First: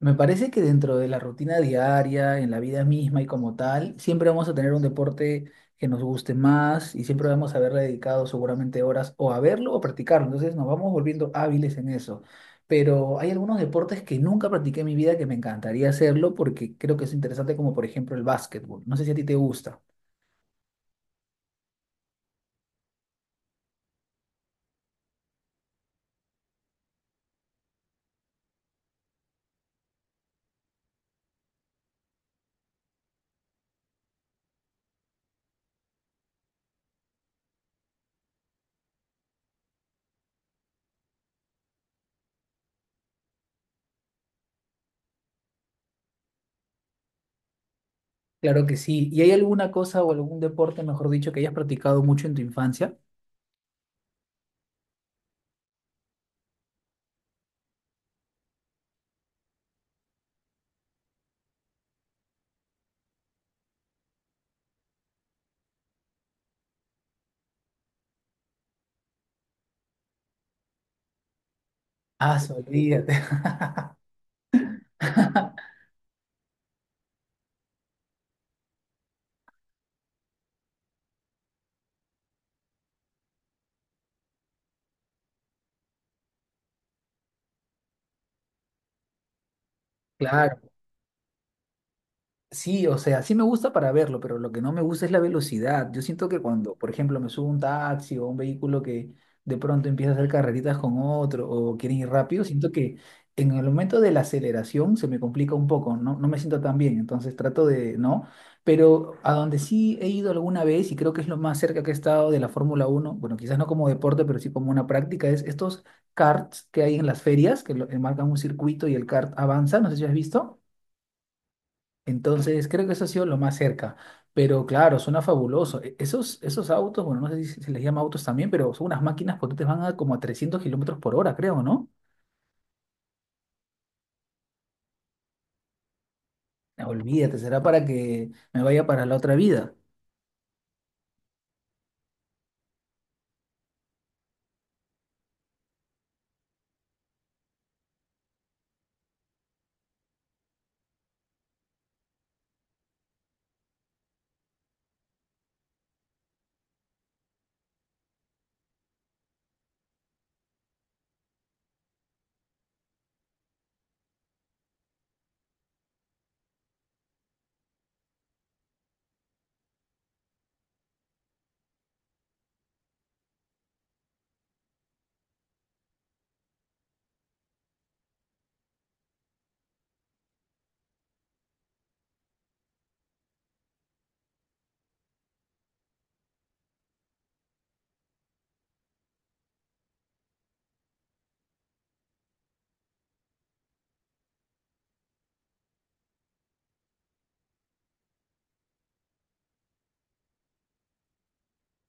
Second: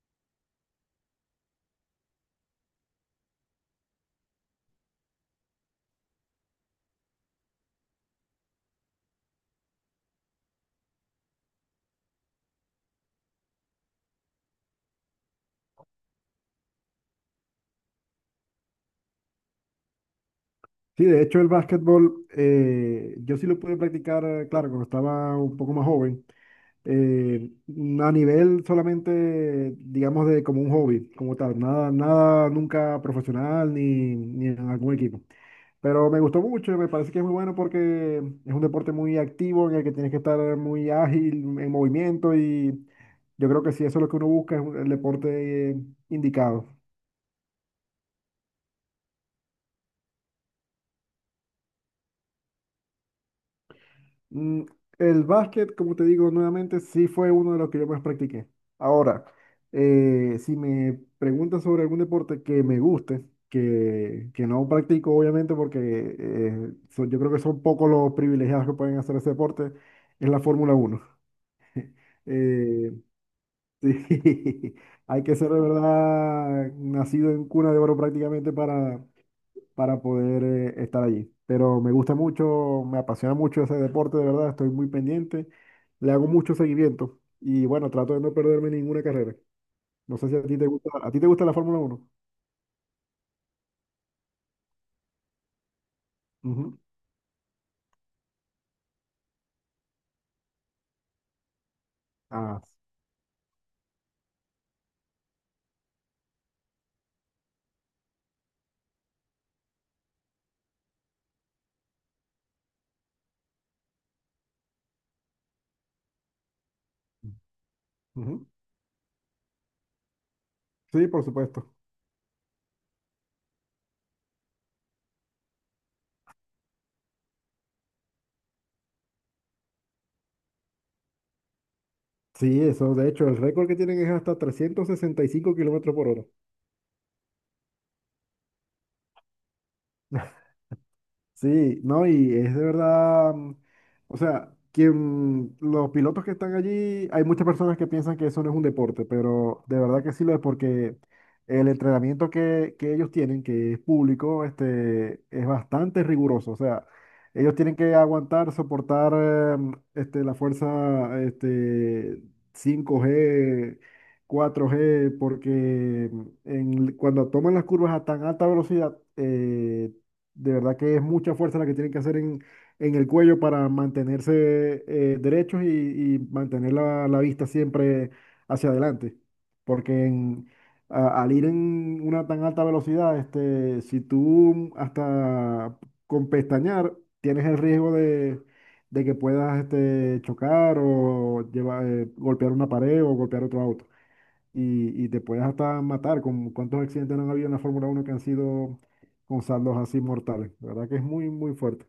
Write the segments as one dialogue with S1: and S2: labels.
S1: Me parece que dentro de la rutina diaria, en la vida misma y como tal, siempre vamos a tener un deporte que nos guste más y siempre vamos a haberle dedicado seguramente horas o a verlo o practicarlo. Entonces nos vamos volviendo hábiles en eso. Pero hay algunos deportes que nunca practiqué en mi vida que me encantaría hacerlo porque creo que es interesante, como por ejemplo el básquetbol. No sé si a ti te gusta.
S2: Sí, de hecho el básquetbol, yo sí lo pude practicar, claro, cuando estaba un poco más joven, eh, a nivel solamente, digamos, de como un hobby, como tal, nada, nada nunca profesional ni en algún equipo. Pero me gustó mucho, me parece que es muy bueno porque es un deporte muy activo en el que tienes que estar muy ágil, en movimiento, y yo creo que si eso es lo que uno busca, es el deporte indicado.
S1: Claro que sí. ¿Y hay alguna cosa o algún deporte, mejor dicho, que hayas practicado mucho en tu infancia?
S2: Mm, El básquet, como te digo nuevamente, sí fue uno de los que yo más practiqué. Ahora, si me preguntas sobre algún deporte que me guste, que no practico obviamente porque yo creo que son pocos los privilegiados que pueden hacer ese deporte, es la Fórmula uno.
S1: Ah,
S2: Eh,
S1: olvídate.
S2: sí, hay que ser de verdad nacido en cuna de oro prácticamente para poder estar allí. Pero me gusta mucho, me apasiona mucho ese deporte, de verdad, estoy muy pendiente, le hago mucho seguimiento y bueno, trato de no perderme ninguna carrera. No sé si a ti te
S1: Claro.
S2: gusta, ¿a ti te gusta la Fórmula Uno?
S1: Sí, o sea, sí me gusta para verlo, pero lo que no me gusta es la velocidad. Yo siento que cuando,
S2: Ujú.
S1: por ejemplo, me subo a un taxi o a un vehículo que de pronto empieza a hacer carreritas con otro o quieren ir rápido,
S2: Ah,
S1: siento que en el momento de la aceleración se me complica un poco, no, no me siento tan bien, entonces trato de, ¿no? Pero a donde sí he ido alguna vez y creo que es lo más cerca que he estado de la Fórmula uno, bueno, quizás no como deporte, pero sí como una práctica, es estos karts que hay en las ferias, que enmarcan un
S2: ujú.
S1: circuito y el kart avanza, no sé si has visto.
S2: Sí, por supuesto.
S1: Entonces, creo que eso ha sido lo más cerca. Pero claro, suena fabuloso. Esos, esos autos, bueno, no sé si se les llama autos también, pero son unas máquinas potentes, van a como a 300 kilómetros por hora, creo, ¿no?
S2: Sí, eso, de hecho, el récord que tienen es hasta 365 kilómetros por hora.
S1: Ah, olvídate, será para que me vaya para la otra vida.
S2: Sí, no, y es de verdad, o sea, quien, los pilotos que están allí, hay muchas personas que piensan que eso no es un deporte, pero de verdad que sí lo es porque el entrenamiento que ellos tienen, que es público, es bastante riguroso, o sea, ellos tienen que aguantar, soportar, la fuerza, 5 g, 4 g, porque cuando toman las curvas a tan alta velocidad, de verdad que es mucha fuerza la que tienen que hacer en el cuello para mantenerse derechos y mantener la vista siempre hacia adelante. Porque al ir en una tan alta velocidad, si tú hasta con pestañear tienes el riesgo de, de que puedas chocar o llevar, golpear una pared o golpear otro auto, y te puedes hasta matar. ¡Con cuántos accidentes no han habido en la Fórmula Uno que han sido con saldos así mortales! La verdad que es muy, muy fuerte.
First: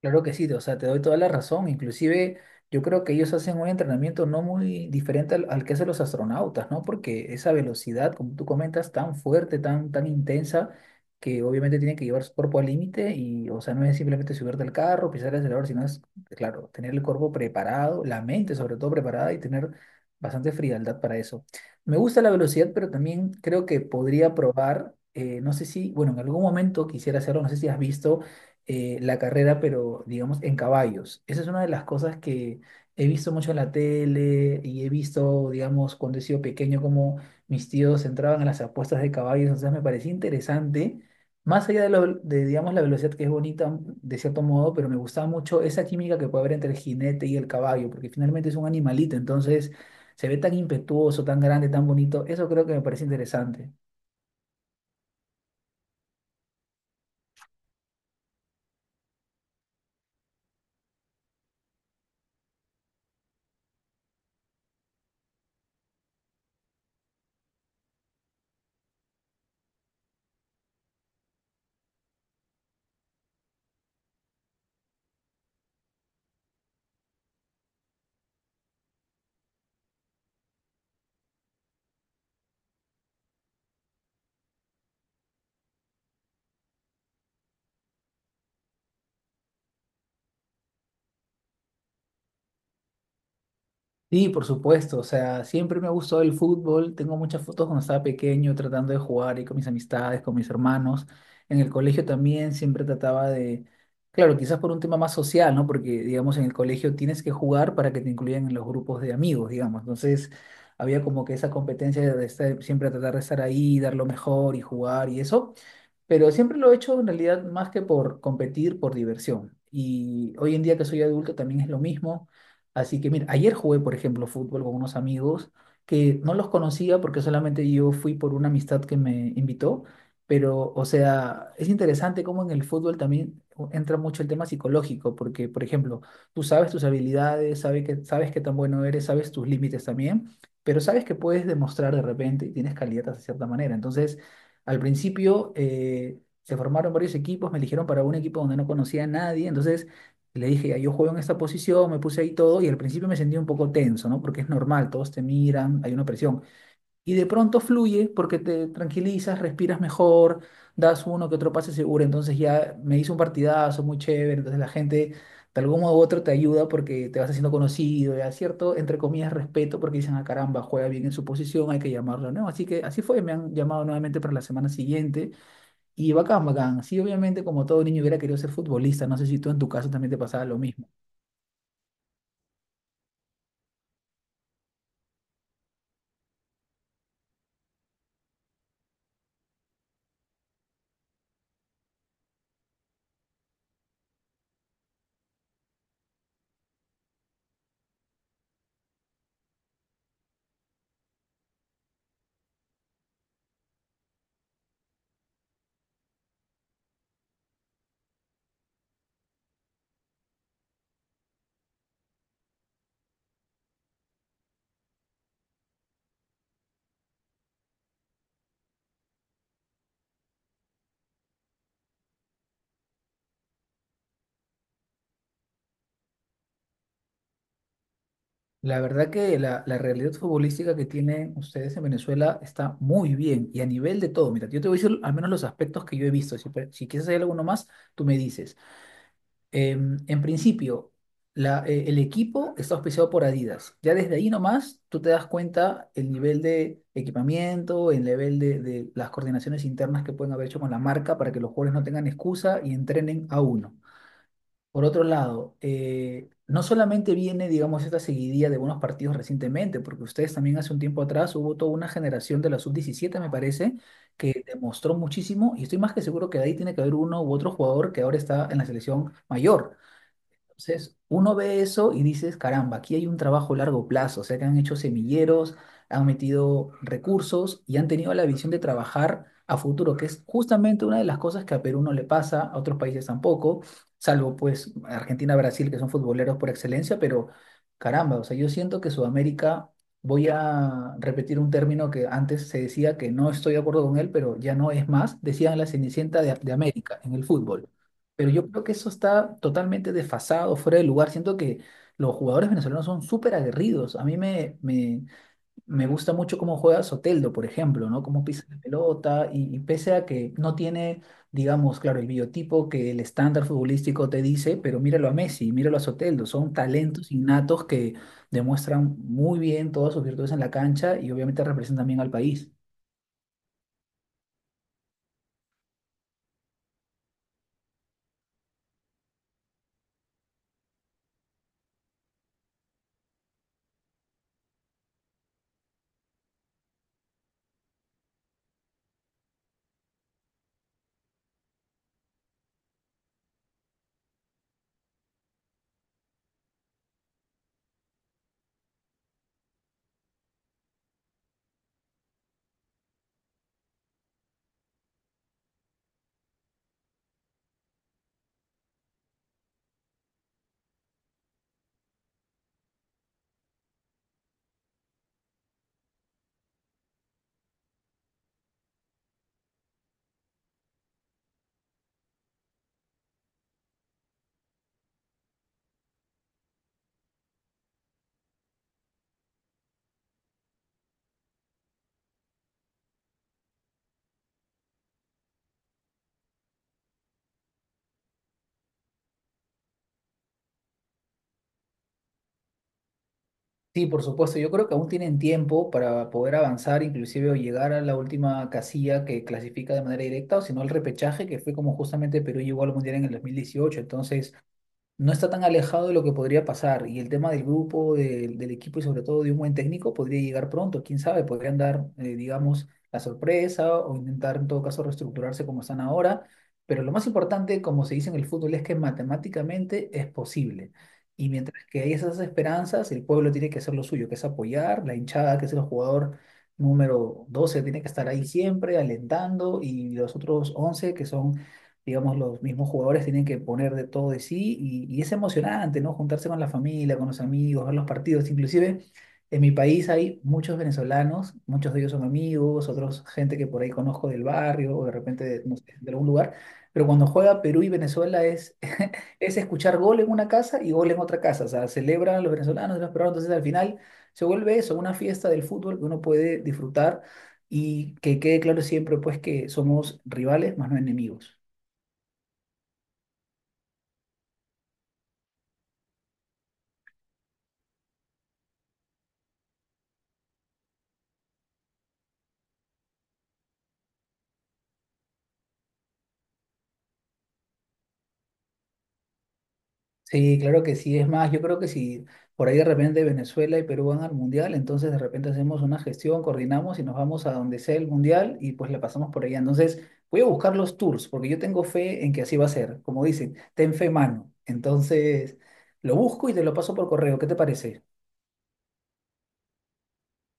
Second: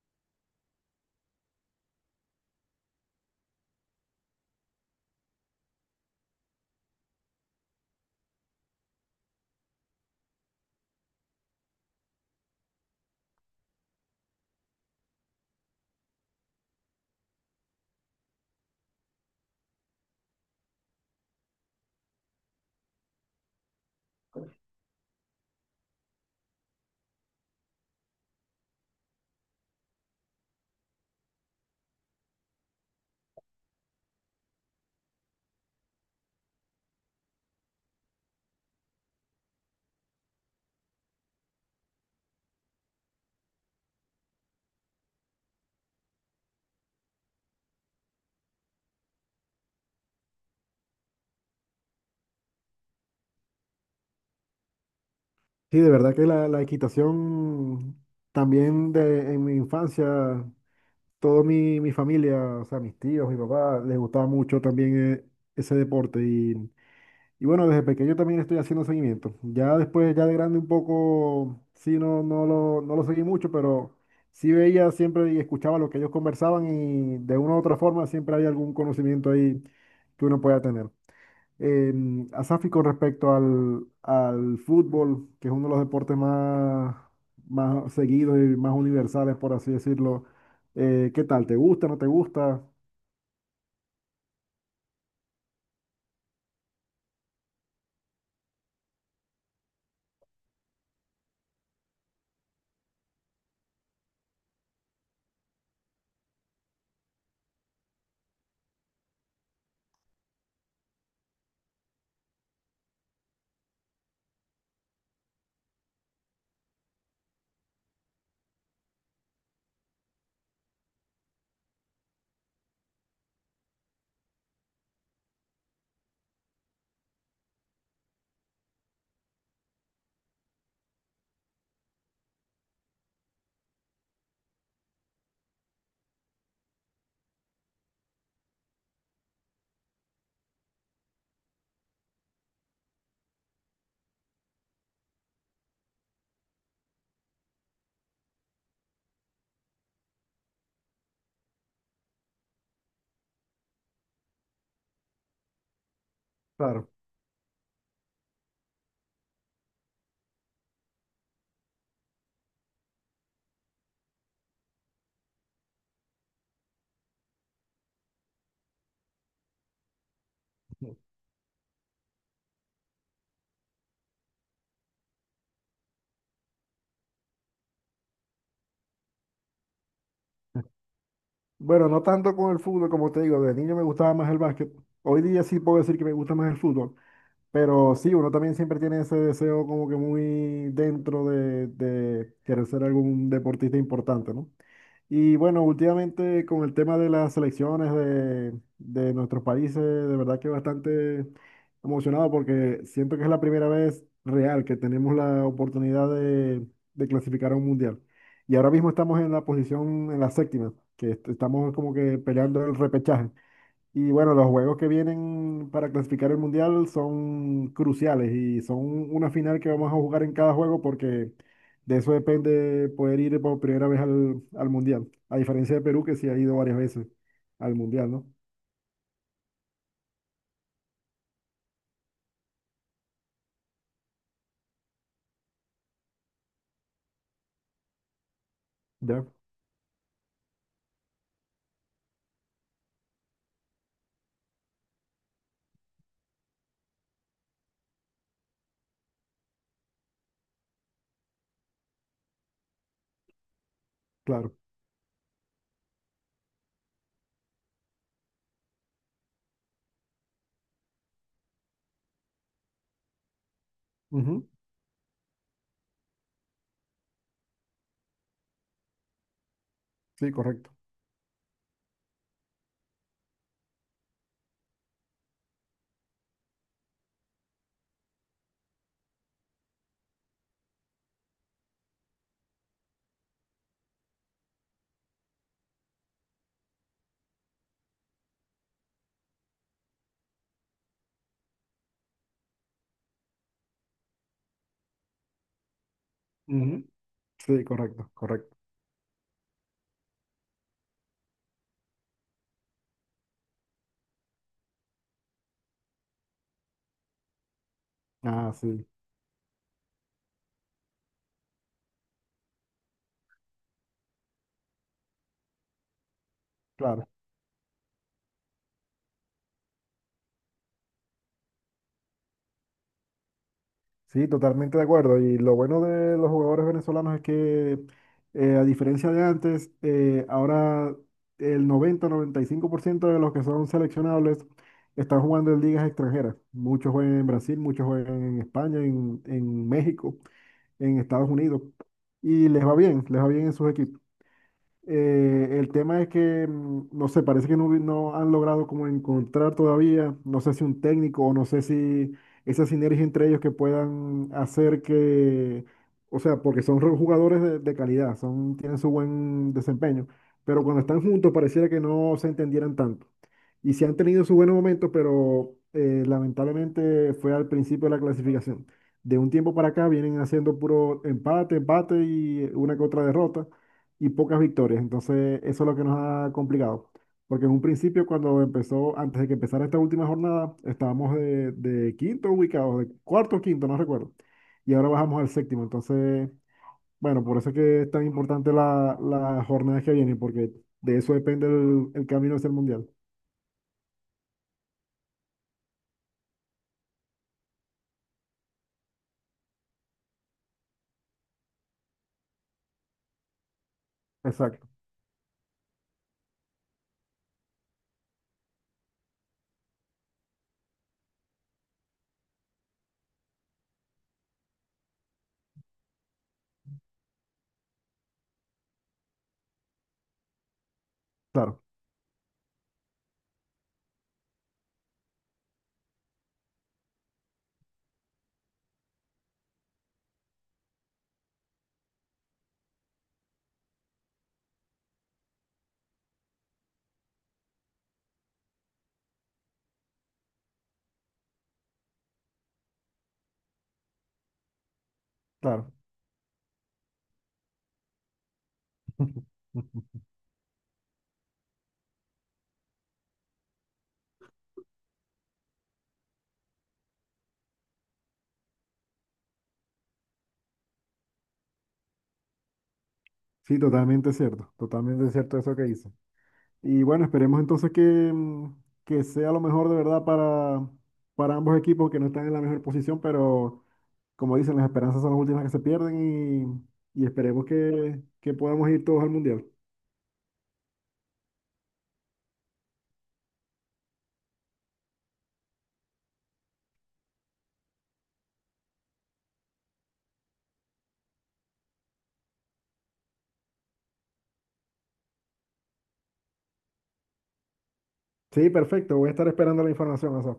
S1: Claro que sí, o sea, te doy toda la razón. Inclusive yo creo que ellos hacen un entrenamiento no muy diferente al que hacen los astronautas, ¿no? Porque esa velocidad, como tú comentas, tan fuerte, tan intensa, que obviamente tienen que llevar su cuerpo al límite y, o sea, no es simplemente subirte al carro, pisar el acelerador, sino es, claro, tener el cuerpo preparado, la mente sobre todo preparada y tener bastante frialdad para eso. Me gusta la velocidad, pero también creo que podría probar, no sé si, bueno, en algún momento quisiera hacerlo, no sé si has visto la carrera, pero digamos en caballos. Esa es una de las cosas que he visto mucho en la tele y he visto, digamos, cuando he sido pequeño, como mis tíos entraban a las apuestas de caballos. Entonces me parecía interesante, más allá de, lo, de, digamos, la velocidad que es bonita de cierto modo, pero me gustaba mucho esa química que puede haber entre el jinete y el caballo, porque finalmente es un animalito, entonces se ve tan impetuoso, tan grande, tan bonito. Eso creo que me parece interesante.
S2: Sí, de verdad que la equitación también en mi infancia, toda mi familia, o sea, mis tíos, mi papá, les gustaba mucho también ese deporte. Y bueno, desde pequeño también estoy haciendo seguimiento. Ya después, ya de grande un poco, sí, no, no lo seguí mucho, pero sí veía siempre y escuchaba lo que ellos conversaban, y de una u otra forma siempre hay algún conocimiento ahí que uno pueda tener. Asafi, con respecto al fútbol, que es uno de los deportes más seguidos y más universales, por así decirlo, ¿qué tal? ¿Te gusta? ¿No te gusta?
S1: Sí, por supuesto, o sea, siempre me ha gustado el fútbol, tengo muchas fotos cuando estaba pequeño tratando de jugar y con mis amistades, con mis hermanos, en el colegio también siempre trataba de, claro, quizás por un tema más social, ¿no? Porque, digamos, en el colegio tienes que jugar para que te incluyan en los grupos de amigos, digamos, entonces había como que esa competencia de siempre tratar de estar ahí, dar lo mejor y jugar y eso. Pero siempre lo he hecho en realidad más que por competir, por diversión. Y hoy en día que soy adulto también es lo mismo. Así que mira, ayer jugué, por ejemplo, fútbol con unos amigos que no los conocía porque solamente yo fui por una amistad que me invitó. Pero, o sea, es interesante cómo en el fútbol también entra mucho el tema psicológico, porque, por ejemplo, tú sabes tus habilidades, sabes qué tan bueno eres, sabes tus límites también, pero sabes que puedes demostrar de repente y tienes calidad de cierta manera. Entonces, al principio se formaron varios equipos, me eligieron para un equipo donde no conocía a nadie, entonces le dije, "Ya, yo juego en esta posición", me puse ahí todo y al principio me sentí un poco tenso, ¿no? Porque es normal, todos te miran, hay una presión
S2: Claro.
S1: y de pronto fluye porque te tranquilizas, respiras mejor, das uno que otro pase seguro. Entonces ya me hizo un partidazo muy chévere. Entonces la gente de algún modo u otro te ayuda porque te vas haciendo conocido, ya cierto, entre comillas, respeto porque dicen, ah, caramba, juega bien en su posición, hay que llamarlo, ¿no? Así que así fue, me han llamado nuevamente para la semana siguiente y bacán, bacán. Sí, obviamente, como todo niño hubiera querido ser futbolista, no sé si tú en tu caso también te pasaba lo mismo.
S2: Bueno, no tanto con el fútbol, como te digo, de niño me gustaba más el básquet. Hoy día sí puedo decir que me gusta más el fútbol, pero sí, uno también siempre tiene ese deseo como que muy dentro de querer ser algún deportista importante, ¿no? Y bueno, últimamente con el tema de las selecciones de, nuestros países, de verdad que bastante emocionado porque siento que es la primera vez real que tenemos la oportunidad de clasificar a un mundial. Y ahora mismo estamos en la posición, en la séptima, que estamos como que peleando el repechaje. Y bueno, los juegos que vienen para clasificar el mundial son cruciales y son una final que vamos a jugar en cada juego, porque de eso depende poder ir por primera vez al mundial. A diferencia de Perú, que sí ha ido varias veces al mundial, ¿no?
S1: La verdad que la realidad futbolística que tienen ustedes en Venezuela está muy bien y a nivel de todo. Mira, yo te voy a decir al menos los aspectos que yo he visto. Si, si quieres hacer alguno más, tú me dices.
S2: Ya,
S1: Em, en principio, el equipo está auspiciado por Adidas. Ya desde ahí nomás tú te das cuenta el nivel de equipamiento, el nivel de las coordinaciones internas que pueden haber hecho con la marca para que los jugadores no tengan excusa y entrenen a uno.
S2: claro.
S1: Por otro lado, no solamente viene, digamos, esta seguidilla de buenos partidos recientemente, porque ustedes también hace un tiempo atrás hubo toda una generación de la sub 17, me parece, que
S2: Ujú.
S1: demostró muchísimo, y estoy más que seguro que de ahí tiene que haber uno u otro jugador que ahora está en la selección mayor.
S2: Sí, correcto.
S1: Entonces, uno ve eso y dices, caramba, aquí hay un trabajo a largo plazo, o sea que han hecho semilleros, han metido recursos y han tenido la visión de trabajar a futuro, que es justamente una de las cosas que a Perú no le pasa, a otros países tampoco, salvo pues Argentina, Brasil, que son futboleros por excelencia, pero caramba, o sea, yo siento que Sudamérica, voy a repetir un término que antes se decía que no estoy de acuerdo con él, pero ya no es más, decían la Cenicienta de
S2: Ujú.
S1: América en el
S2: Sí,
S1: fútbol.
S2: correcto,
S1: Pero yo
S2: correcto.
S1: creo que eso está totalmente desfasado, fuera de lugar. Siento que los jugadores venezolanos son súper aguerridos. A mí me gusta mucho cómo juega Soteldo, por ejemplo, ¿no? Cómo pisa
S2: Ah,
S1: la
S2: sí,
S1: pelota y pese a que no tiene, digamos, claro, el biotipo que el estándar futbolístico te dice, pero míralo a Messi, míralo a Soteldo. Son
S2: claro.
S1: talentos innatos que demuestran muy bien todas sus virtudes en la cancha y obviamente representan bien al país.
S2: Sí, totalmente de acuerdo. Y lo bueno de los jugadores venezolanos es que, a diferencia de antes, ahora el 90, 95% de los que son seleccionables están jugando en ligas extranjeras. Muchos juegan en Brasil, muchos juegan en España, en México, en Estados Unidos. Y les va bien en sus equipos. El tema es que, no sé, parece que no, no han logrado como encontrar todavía, no sé si un técnico o no sé si esa sinergia entre ellos, que puedan hacer que, o sea, porque son jugadores de, calidad, son, tienen su buen desempeño, pero cuando están juntos pareciera que no se entendieran tanto. Y sí han tenido sus buenos momentos, pero lamentablemente fue al principio de la clasificación. De un tiempo para acá vienen haciendo puro empate, empate, y una que otra derrota y pocas victorias. Entonces, eso es lo que nos ha complicado. Porque en un principio, cuando empezó, antes de que empezara esta última jornada, estábamos de, quinto ubicados, de cuarto o quinto, no recuerdo. Y ahora bajamos al séptimo. Entonces, bueno, por eso es que es tan importante la jornada que viene, porque de eso depende el camino hacia el mundial.
S1: Sí, por supuesto. Yo creo que aún tienen tiempo para poder avanzar, inclusive o llegar a la última casilla que clasifica de manera directa, o si no al repechaje, que fue como justamente Perú llegó al Mundial en el 2018. Entonces,
S2: Exacto,
S1: no está tan alejado de lo que podría pasar. Y el tema del grupo, del equipo y sobre todo de un buen técnico podría llegar pronto. Quién sabe, podrían dar, digamos, la sorpresa o intentar en todo caso reestructurarse como están ahora. Pero lo más importante, como se dice en el fútbol, es que matemáticamente es posible. Y
S2: claro,
S1: mientras que hay esas esperanzas, el pueblo tiene que hacer lo suyo, que es apoyar, la hinchada, que es el jugador número 12 tiene que estar ahí siempre, alentando, y los otros 11 que son, digamos, los mismos jugadores tienen que poner de todo de sí y es emocionante, ¿no? Juntarse con la familia, con los amigos, ver los partidos. Inclusive en mi país hay muchos venezolanos, muchos de ellos son amigos, otros gente que por ahí conozco del barrio o de repente de, no sé,
S2: claro.
S1: de algún lugar, pero cuando juega Perú y Venezuela es, es escuchar gol en una casa y gol en otra casa, o sea, celebran los venezolanos, y los peruanos, entonces al final se vuelve eso, una fiesta del fútbol que uno puede disfrutar. Y que quede claro siempre, pues, que somos rivales, más no enemigos.
S2: Sí, totalmente cierto eso que dice. Y bueno, esperemos entonces que, mm, que sea lo mejor de verdad para, ambos equipos, que no están en la mejor posición, pero como dicen, las esperanzas son las últimas que se pierden, y esperemos que, podamos ir todos al Mundial.
S1: Sí, claro que sí. Es más, yo creo que si por ahí de repente Venezuela y Perú van al mundial, entonces de repente hacemos una gestión, coordinamos y nos vamos a donde sea el mundial y pues la pasamos por allá. Entonces voy a buscar los tours porque yo tengo fe en que así va a ser. Como dicen, ten fe, mano. Entonces lo busco y te lo paso por correo. ¿Qué te parece?
S2: Sí, perfecto, voy a estar esperando la información, Asaf.